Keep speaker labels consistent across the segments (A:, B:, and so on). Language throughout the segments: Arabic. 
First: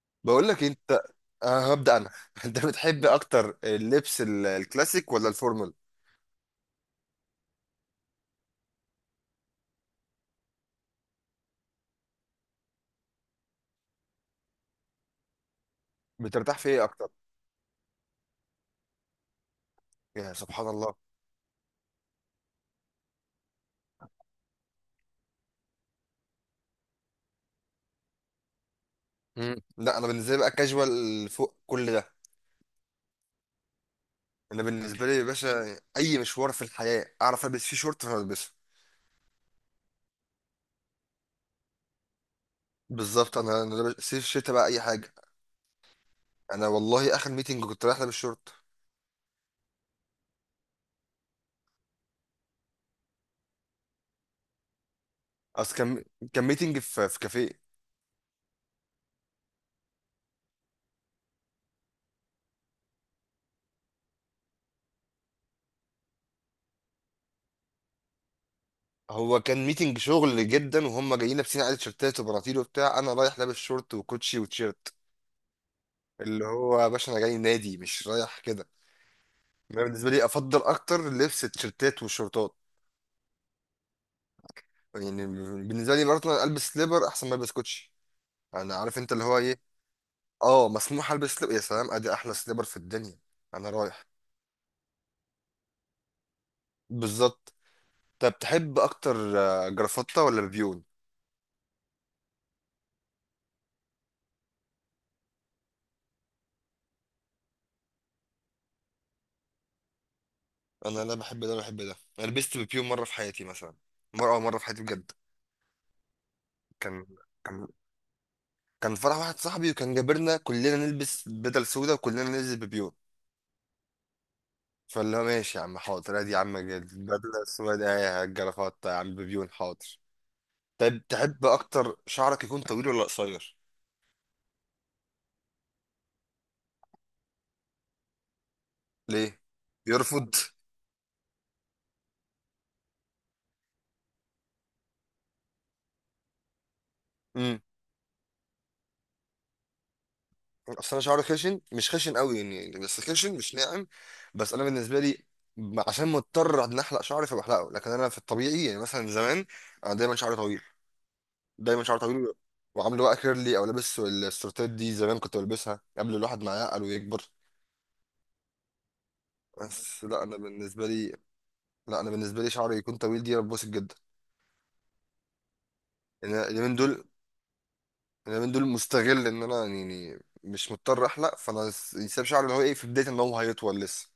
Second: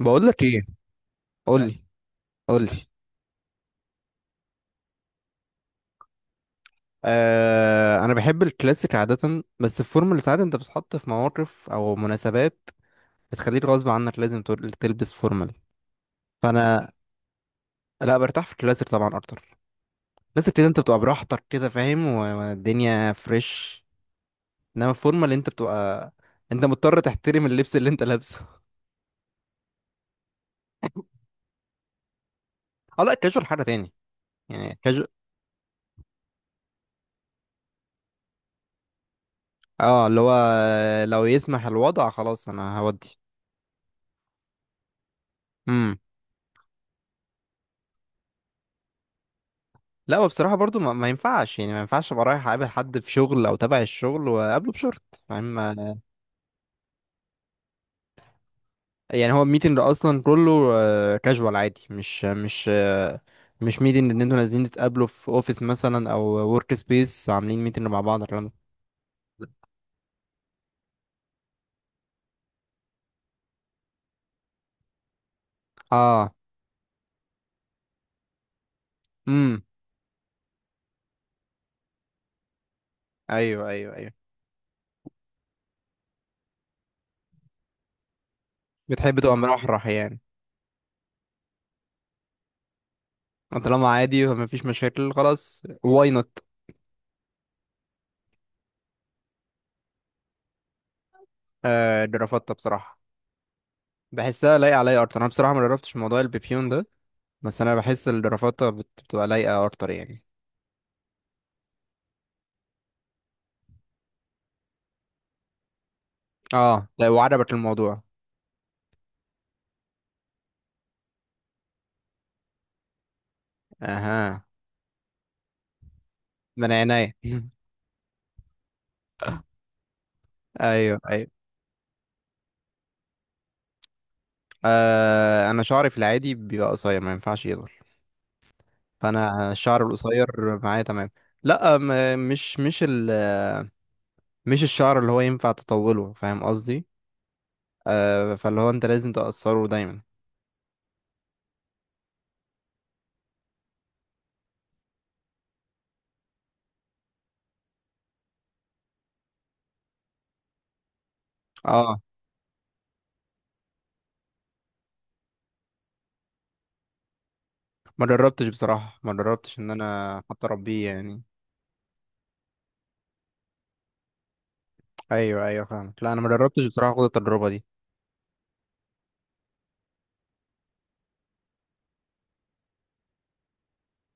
A: بقول لك
B: بقول لك
A: ايه؟
B: انت.
A: قول لي،
B: هبدأ انا.
A: قول
B: انت
A: لي.
B: بتحب اكتر اللبس الكلاسيك ولا الفورمال؟
A: آه، انا بحب الكلاسيك عاده، بس الفورمال ساعات انت بتتحط في مواقف او مناسبات بتخليك غصب عنك لازم تلبس فورمال.
B: بترتاح في ايه
A: فانا
B: اكتر؟
A: لا، برتاح في الكلاسيك طبعا اكتر.
B: يا
A: الكلاسيك كده
B: سبحان
A: انت
B: الله.
A: بتبقى براحتك، كده فاهم، والدنيا فريش. انما الفورمال انت بتبقى، انت مضطر تحترم اللبس اللي انت لابسه.
B: مم. لا، انا بالنسبه لي بقى كاجوال فوق كل ده.
A: اه، لا، الكاجوال حاجه تاني.
B: انا
A: يعني الكاجوال
B: بالنسبه لي يا باشا اي مشوار في الحياه اعرف البس فيه شورت فانا البسه.
A: اه، اللي هو لو يسمح الوضع خلاص انا هودي.
B: بالظبط. انا صيف شتا بقى اي حاجه. انا والله اخر ميتنج كنت رايح لابس شورت.
A: لا، هو بصراحة برضو ما ينفعش، يعني ما ينفعش ابقى رايح اقابل حد في شغل او تبع الشغل واقابله بشورت. فاهم
B: اصل
A: ما-
B: كان ميتنج في كافيه.
A: يعني هو الميتنج ده اصلا كله كاجوال عادي، مش مش ميتنج ان انتوا نازلين تتقابلوا في اوفيس مثلا او ورك سبيس عاملين ميتنج مع بعض الكلام ده.
B: هو كان ميتنج شغل جدا، وهم جايين لابسين عادي تيشيرتات وبناطيل وبتاع، انا رايح لابس شورت وكوتشي وتيشيرت.
A: اه.
B: اللي هو يا باشا انا جاي نادي، مش رايح كده.
A: امم.
B: انا بالنسبه لي افضل اكتر لبس التيشيرتات والشورتات
A: ايوه، ايوه، ايوه،
B: يعني. بالنسبه لي برضه انا البس سليبر احسن ما البس كوتشي. انا عارف انت
A: بتحب
B: اللي
A: تبقى
B: هو ايه.
A: مرحرح يعني.
B: اه، مسموح البس سليبر، يا سلام، ادي احلى سليبر في الدنيا. انا
A: طالما
B: رايح.
A: عادي وما فيش مشاكل خلاص، واي نوت.
B: بالظبط. طب تحب اكتر جرافطه ولا بيبيون؟
A: آه، دي رفضتها بصراحة، بحسها لايقة عليا اكتر. انا بصراحة ما جربتش موضوع البيبيون ده، بس انا بحس الرفاطة بتبقى لايقة اكتر يعني.
B: انا لا بحب ده بحب ده، انا لبست بيبيون مره في حياتي مثلا. مره، اول مره في حياتي بجد.
A: اه،
B: كان
A: لا، وعجبك
B: كان
A: الموضوع.
B: كان فرح واحد صاحبي، وكان جابرنا كلنا نلبس بدل سودا وكلنا نلبس بيبيون.
A: اها.
B: فاللي هو ماشي يا عم حاضر، ادي يا عم
A: من عينيا
B: البدله السوداء، اهي الجرافات يا عم بيبيون حاضر.
A: ايوه،
B: طيب
A: ايوه.
B: تحب اكتر شعرك يكون طويل ولا قصير؟
A: آه، انا شعري في العادي بيبقى قصير، ما ينفعش يطول.
B: ليه
A: فانا الشعر
B: يرفض؟
A: القصير معايا تمام. لا، مش مش الشعر اللي هو ينفع تطوله، فاهم قصدي؟
B: امم.
A: آه، فاللي هو انت لازم تقصره دايما.
B: اصل انا شعري خشن، مش خشن قوي يعني، بس خشن مش ناعم. بس انا بالنسبه لي، عشان مضطر ان احلق شعري فبحلقه، لكن انا في الطبيعي يعني مثلا زمان انا دايما شعري طويل، دايما شعري
A: اه،
B: طويل. وعامله بقى كيرلي، او لابس السورتات دي، زمان كنت بلبسها قبل الواحد ما يعقل ويكبر.
A: ما جربتش بصراحة، ما جربتش ان
B: بس
A: انا
B: لا انا
A: حتى اربيه
B: بالنسبه لي
A: يعني.
B: لا انا بالنسبه لي شعري يكون طويل، دي انا ببسط جدا.
A: ايوه، ايوه، فاهمك. لا، انا ما
B: لان أنا
A: جربتش
B: اليومين
A: بصراحة، خد
B: دول
A: التجربة دي.
B: اليومين دول مستغل ان انا، يعني مش مضطر احلق، فانا ساب شعري اللي هو ايه في بدايه ان هو هيطول لسه.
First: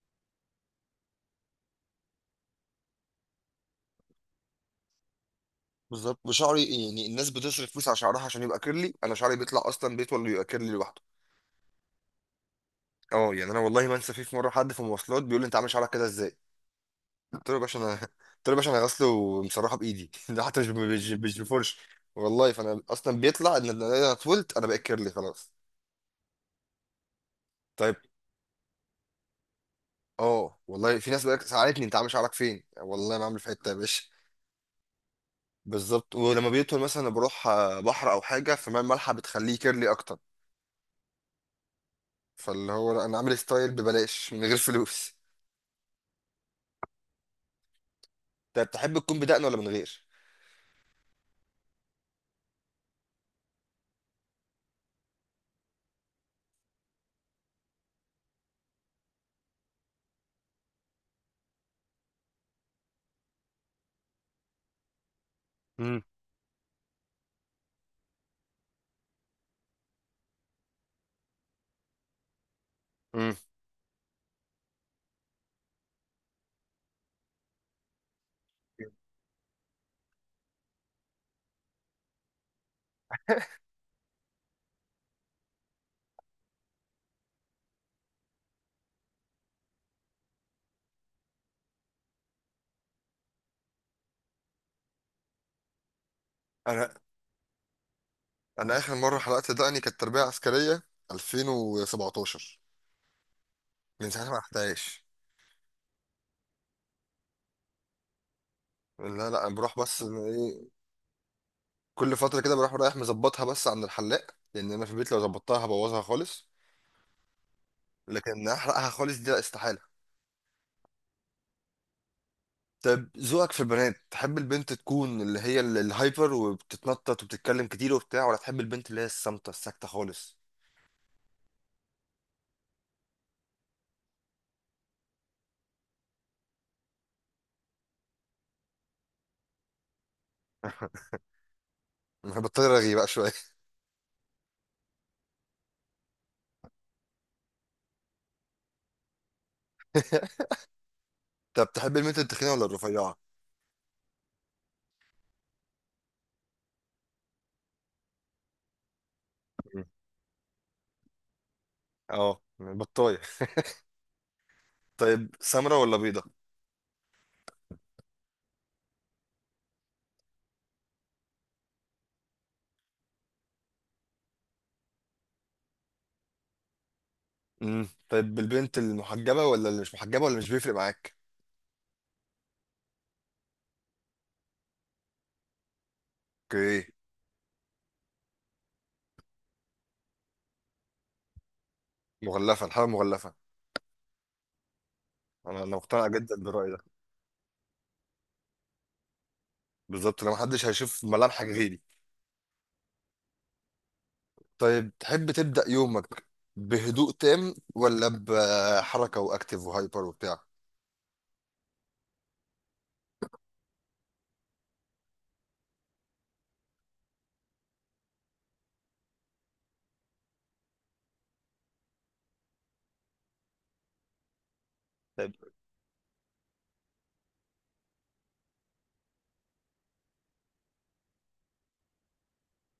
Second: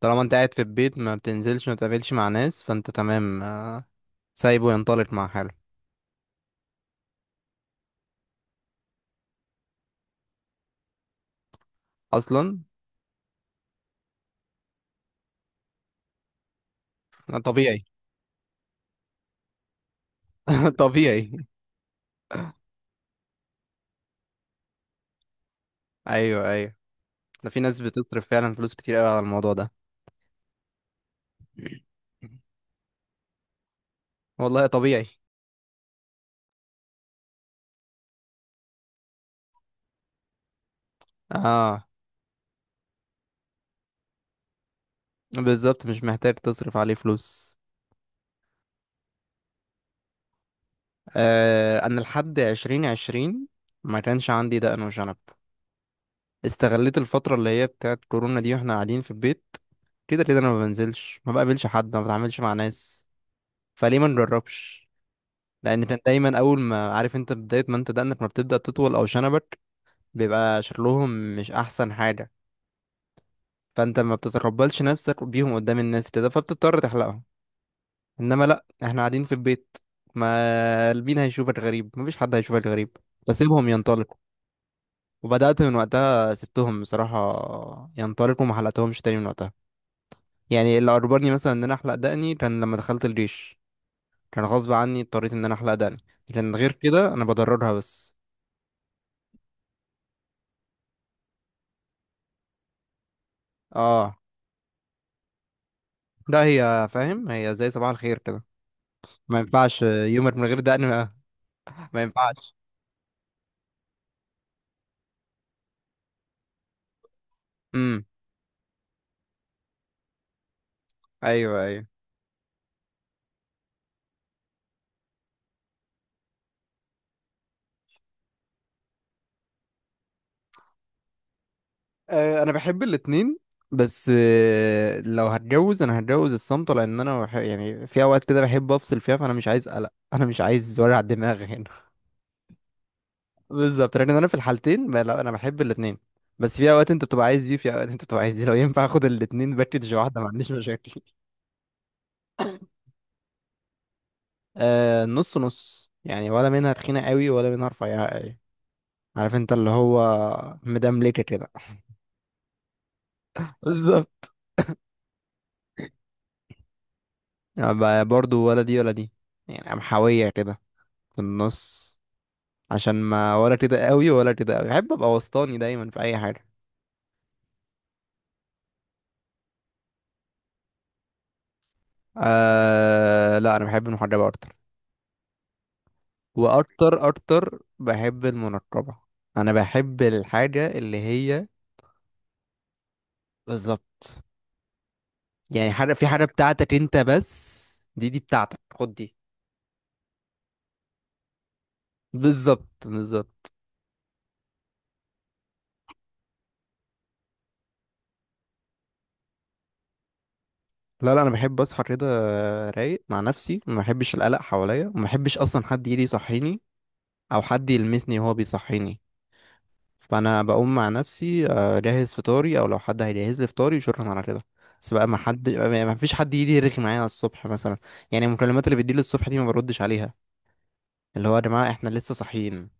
A: طالما انت قاعد في البيت، ما بتنزلش، ما بتقابلش مع ناس، فانت تمام. سايبه ينطلق مع حاله.
B: بالظبط، وشعري، يعني الناس بتصرف فلوس على شعرها عشان يبقى كيرلي، انا شعري بيطلع اصلا بيطول ويبقى كيرلي لوحده.
A: اصلا.
B: اه يعني انا والله ما انسى، فيه في مره حد في المواصلات بيقول لي انت عامل شعرك كده ازاي؟ قلت له يا باشا
A: طبيعي.
B: انا قلت له يا باشا انا غسله ومسرحه بايدي. ده حتى مش مش
A: طبيعي.
B: مش بفرش. والله فانا اصلا بيطلع ان انا طولت، انا بقيت كيرلي خلاص.
A: ايوه، ايوه، ده في ناس
B: طيب.
A: بتصرف فعلا فلوس كتير قوي على الموضوع ده.
B: اه والله في ناس بقى سألتني انت عامل شعرك فين؟ والله ما عامل في حته يا باشا.
A: والله طبيعي.
B: بالظبط، ولما بيطول مثلا بروح بحر او حاجه، فماء المالحه بتخليه كيرلي اكتر.
A: اه،
B: فاللي هو لا، انا عامل ستايل ببلاش من غير فلوس.
A: بالظبط، مش محتاج تصرف عليه فلوس.
B: انت بتحب تكون بدقن ولا من غير؟
A: آه، انا لحد 20 20 ما كانش عندي دقن وشنب. استغليت الفترة اللي هي بتاعت كورونا دي، واحنا قاعدين في البيت، كده كده انا ما بنزلش، ما بقابلش حد، ما بتعاملش مع ناس، فليه ما نجربش؟ لان كان
B: امم.
A: دايما اول ما عارف انت بدايه ما انت دقنك ما بتبدا تطول او شنبك، بيبقى شكلهم مش احسن حاجه،
B: امم.
A: فانت ما بتتقبلش نفسك بيهم قدام الناس كده، فبتضطر تحلقهم. انما لا، احنا قاعدين في البيت، ما مين هيشوفك غريب، مفيش حد هيشوفك غريب، فسيبهم ينطلقوا. وبدات من وقتها، سبتهم بصراحه ينطلقوا، ما حلقتهمش تاني من وقتها. يعني اللي اجبرني مثلا ان انا احلق دقني كان لما دخلت الجيش. كان غصب عني، اضطريت ان انا احلق دقني، لكن غير
B: انا
A: كده انا بضررها بس.
B: انا اخر مره حلقت دقني كانت تربيه عسكريه 2017. من
A: اه،
B: ساعتها ما رحتهاش.
A: ده هي فاهم، هي زي صباح الخير كده،
B: لا
A: ما
B: لا، انا بروح،
A: ينفعش
B: بس إن
A: يومر من غير
B: ايه.
A: دقن ما
B: كل فتره
A: ينفعش.
B: كده بروح رايح مظبطها بس عند الحلاق، لان انا في البيت لو ظبطتها هبوظها خالص.
A: امم.
B: لكن احرقها خالص دي، لا استحاله.
A: ايوه، ايوه.
B: طب ذوقك في البنات، تحب البنت تكون اللي هي الهايبر وبتتنطط وبتتكلم كتير وبتاع، ولا تحب البنت اللي هي الصامتة الساكتة خالص؟
A: أه، انا بحب الاتنين، بس لو هتجوز انا هتجوز الصمت، لان انا يعني في اوقات كده بحب افصل فيها، فانا مش عايز قلق، انا مش عايز ورع دماغي هنا
B: انا بطل رغي بقى شوية.
A: بالظبط، لان انا في الحالتين لا، انا بحب الاتنين، بس في اوقات انت بتبقى عايز دي، وفي اوقات انت بتبقى عايز دي، لو ينفع اخد الاتنين باكج واحده ما عنديش مشاكل.
B: طب تحب البنت التخينة ولا الرفيعة؟
A: أه، نص نص يعني، ولا منها تخينه قوي ولا منها رفيعه قوي. عارف انت اللي
B: مم.
A: هو، مدملكة كده.
B: اه، بطاية.
A: بالظبط.
B: طيب سمرة ولا بيضة؟
A: برضو ولا دي ولا دي، يعني محاوية كده، في النص، عشان ما ولا كده قوي ولا كده قوي، بحب ابقى وسطاني دايما في اي حاجة.
B: مم. طيب البنت المحجبة ولا اللي مش محجبة ولا مش بيفرق معاك؟
A: آه، لا انا بحب المحجبة اكتر،
B: اوكي.
A: واكتر اكتر بحب المنقبة. انا بحب الحاجة اللي هي.
B: مغلفة، الحالة مغلفة.
A: بالظبط.
B: انا
A: يعني
B: انا
A: حاجة في
B: مقتنع
A: حاجة
B: جدا بالرأي
A: بتاعتك
B: ده.
A: انت بس، دي بتاعتك، خد دي.
B: بالظبط، لو محدش هيشوف ملامحك غيري.
A: بالظبط، بالظبط.
B: طيب تحب تبدأ يومك بهدوء تام ولا بحركة وأكتف وهايبر وبتاع؟
A: لا، لا، انا بحب اصحى كده رايق مع نفسي، ما بحبش القلق حواليا، وما بحبش اصلا حد يجي يصحيني او حد يلمسني وهو بيصحيني. فانا بقوم مع نفسي، اجهز فطاري، او لو حد هيجهز لي فطاري شكرا على كده، بس بقى
B: طيب.
A: ما فيش حد يجي يرغي معايا على الصبح مثلا. يعني المكالمات اللي بتجيلي الصبح دي ما بردش عليها. اللي هو يا جماعه احنا لسه صاحيين،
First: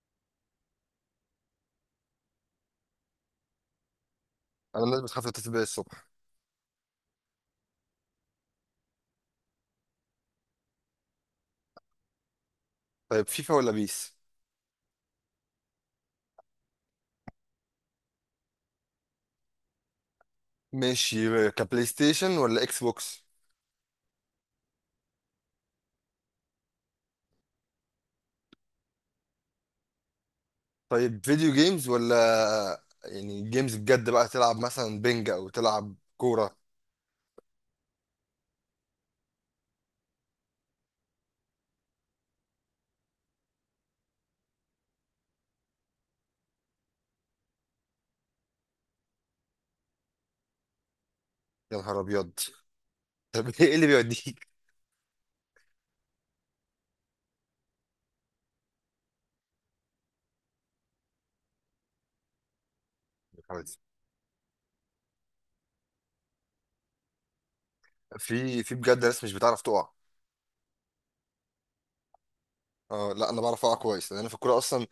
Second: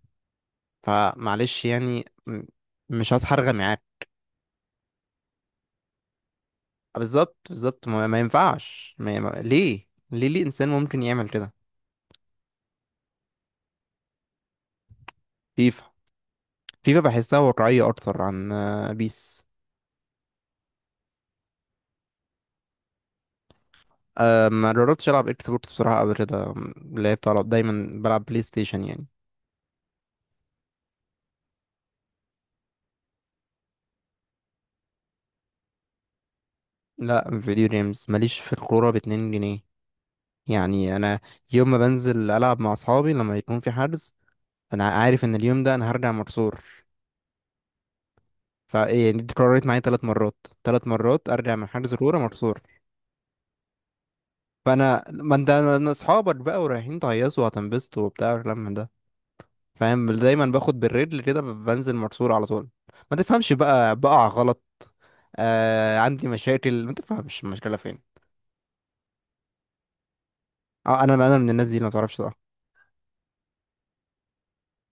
A: فمعلش يعني، مش هصحى ارغي معاك.
B: أنا الناس بتخاف تتبع الصبح.
A: بالظبط، بالظبط، ما ينفعش، ما... ما... ليه ليه ليه انسان ممكن يعمل كده؟
B: طيب فيفا ولا بيس؟
A: فيفا بحسها واقعية أكتر عن بيس.
B: ماشي، كبلاي ستيشن ولا إكس بوكس؟
A: أه، ما جربتش ألعب إكس بوكس بصراحة، قبل كده لعبت على، دايما بلعب بلاي ستيشن يعني.
B: طيب فيديو جيمز، ولا يعني جيمز بجد بقى، تلعب مثلا بينج أو تلعب كورة؟
A: لا، فيديو جيمز، ماليش في الكورة بـ2 جنيه. يعني أنا، يوم ما بنزل ألعب مع أصحابي، لما يكون في حجز، أنا عارف إن اليوم ده أنا هرجع مكسور. فإيه يعني، دي اتكررت معايا 3 مرات 3 مرات أرجع من
B: يا
A: حجز
B: نهار
A: كورة
B: أبيض.
A: مكسور.
B: طب إيه اللي بيوديك؟
A: فأنا، ما أنت أصحابك بقى ورايحين تهيصوا وهتنبسطوا وبتاع الكلام ده. فاهم؟ دايما باخد بالرجل كده، بنزل مرسول على طول. ما تفهمش بقى، بقع غلط. آه، عندي مشاكل ما تفهمش المشكله فين.
B: في بجد ناس مش بتعرف تقع.
A: اه، انا من الناس دي اللي ما تعرفش تقع.
B: اه لا، انا بعرف اقع كويس لان انا في الكوره اصلا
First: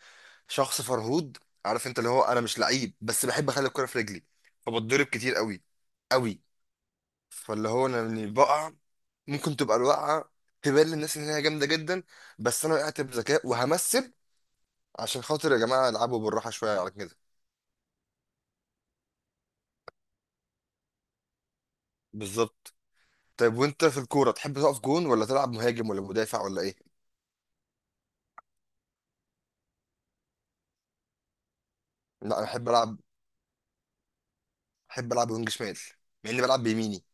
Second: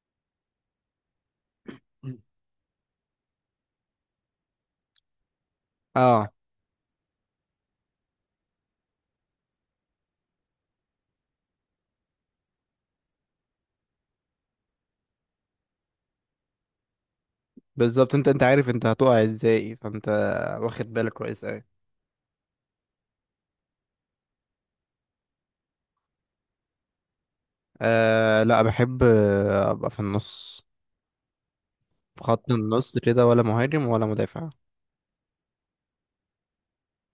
B: شخص فرهود. عارف انت اللي
A: مم.
B: هو، انا مش لعيب، بس بحب اخلي الكرة في رجلي، فبتضرب كتير قوي،
A: اه،
B: قوي. فاللي هو انا يعني بقع. ممكن تبقى الوقعة تبان للناس ان هي جامدة جدا، بس انا وقعت بذكاء وهمثل عشان خاطر يا جماعة العبوا بالراحة شوية على كده.
A: بالظبط، انت عارف انت هتقع ازاي، فانت واخد بالك كويس اوي.
B: بالظبط. طيب وانت في الكورة تحب تقف جون ولا تلعب مهاجم ولا مدافع ولا ايه؟
A: آه، لا بحب ابقى في النص، في
B: لا انا
A: خط
B: احب العب
A: النص كده، ولا مهاجم ولا مدافع.
B: احب العب وينج شمال، مع اني بلعب بيميني،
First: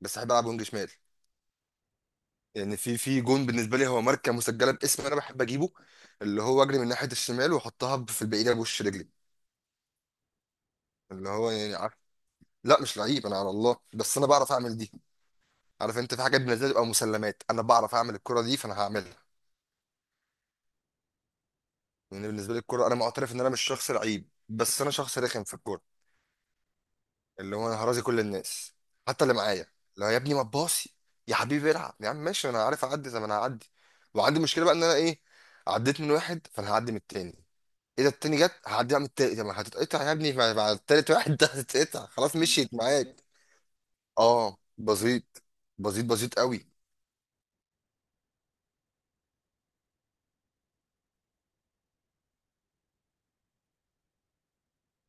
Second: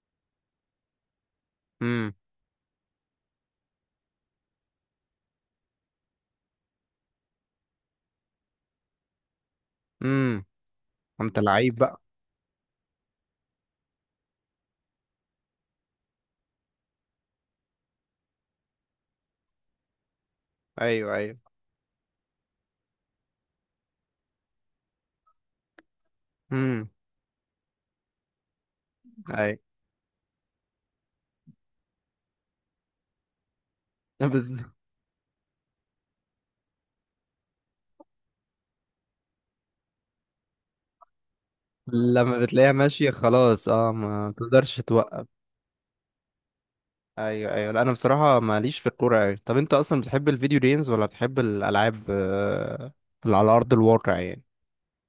B: بس احب العب وينج شمال.
A: امم.
B: يعني في جون بالنسبه لي هو ماركه مسجله باسم انا، بحب اجيبه اللي هو اجري من ناحيه الشمال واحطها في البعيده بوش رجلي.
A: امم.
B: اللي
A: انت
B: هو يعني
A: لعيب
B: عارف.
A: بقى؟
B: لا مش لعيب، انا على الله، بس انا بعرف اعمل دي. عارف انت، في حاجات بالنسبه لي بتبقى مسلمات، انا بعرف اعمل الكره دي فانا هعملها.
A: ايوه، ايوه.
B: يعني بالنسبه لي الكره، انا معترف ان انا مش شخص لعيب، بس انا شخص رخم في الكوره.
A: امم.
B: اللي هو انا هرازي كل الناس، حتى اللي
A: ايوه.
B: معايا. لا يا ابني ما تباصي، يا حبيبي العب يا عم، ماشي انا عارف اعدي زي ما انا هعدي. وعندي
A: بز...
B: مشكله بقى ان انا ايه، عديت من واحد فانا هعدي من التاني، اذا التاني جت هعدي اعمل التالت، طب ما هتتقطع يا ابني مع التالت واحد ده، هتتقطع خلاص
A: لما بتلاقيها
B: مشيت
A: ماشيه
B: معاك.
A: خلاص، اه ما
B: اه
A: تقدرش توقف.
B: بسيط، بسيط، بسيط قوي.
A: ايوه، ايوه. لا، انا بصراحه ماليش في الكوره أوي. طب انت اصلا بتحب الفيديو جيمز ولا بتحب الالعاب اللي على ارض الواقع يعني؟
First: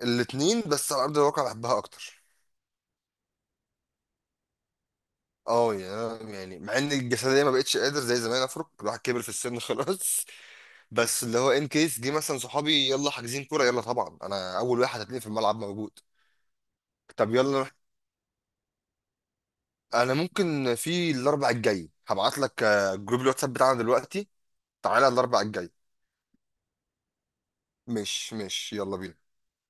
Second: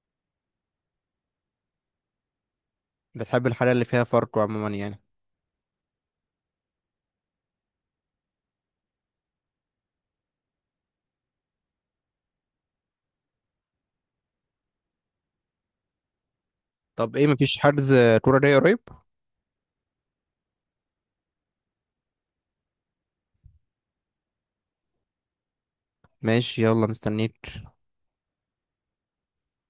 B: الاتنين، بس على ارض الواقع بحبها اكتر.
A: بتحب الحاجه اللي فيها فرق عموما يعني.
B: اه، يعني مع ان الجسديه ما بقتش قادر زي زمان افرق، الواحد كبر في السن خلاص. بس اللي هو ان كيس جه مثلا صحابي يلا حاجزين كوره، يلا طبعا انا اول واحد هتلاقيني في الملعب موجود.
A: طب ايه،
B: طب يلا
A: مفيش
B: نروح.
A: حجز كوره جاي قريب؟
B: انا ممكن في الاربع الجاي هبعت لك جروب الواتساب بتاعنا دلوقتي، تعالى الاربع الجاي.
A: ماشي، يلا مستنيك.
B: مش يلا بينا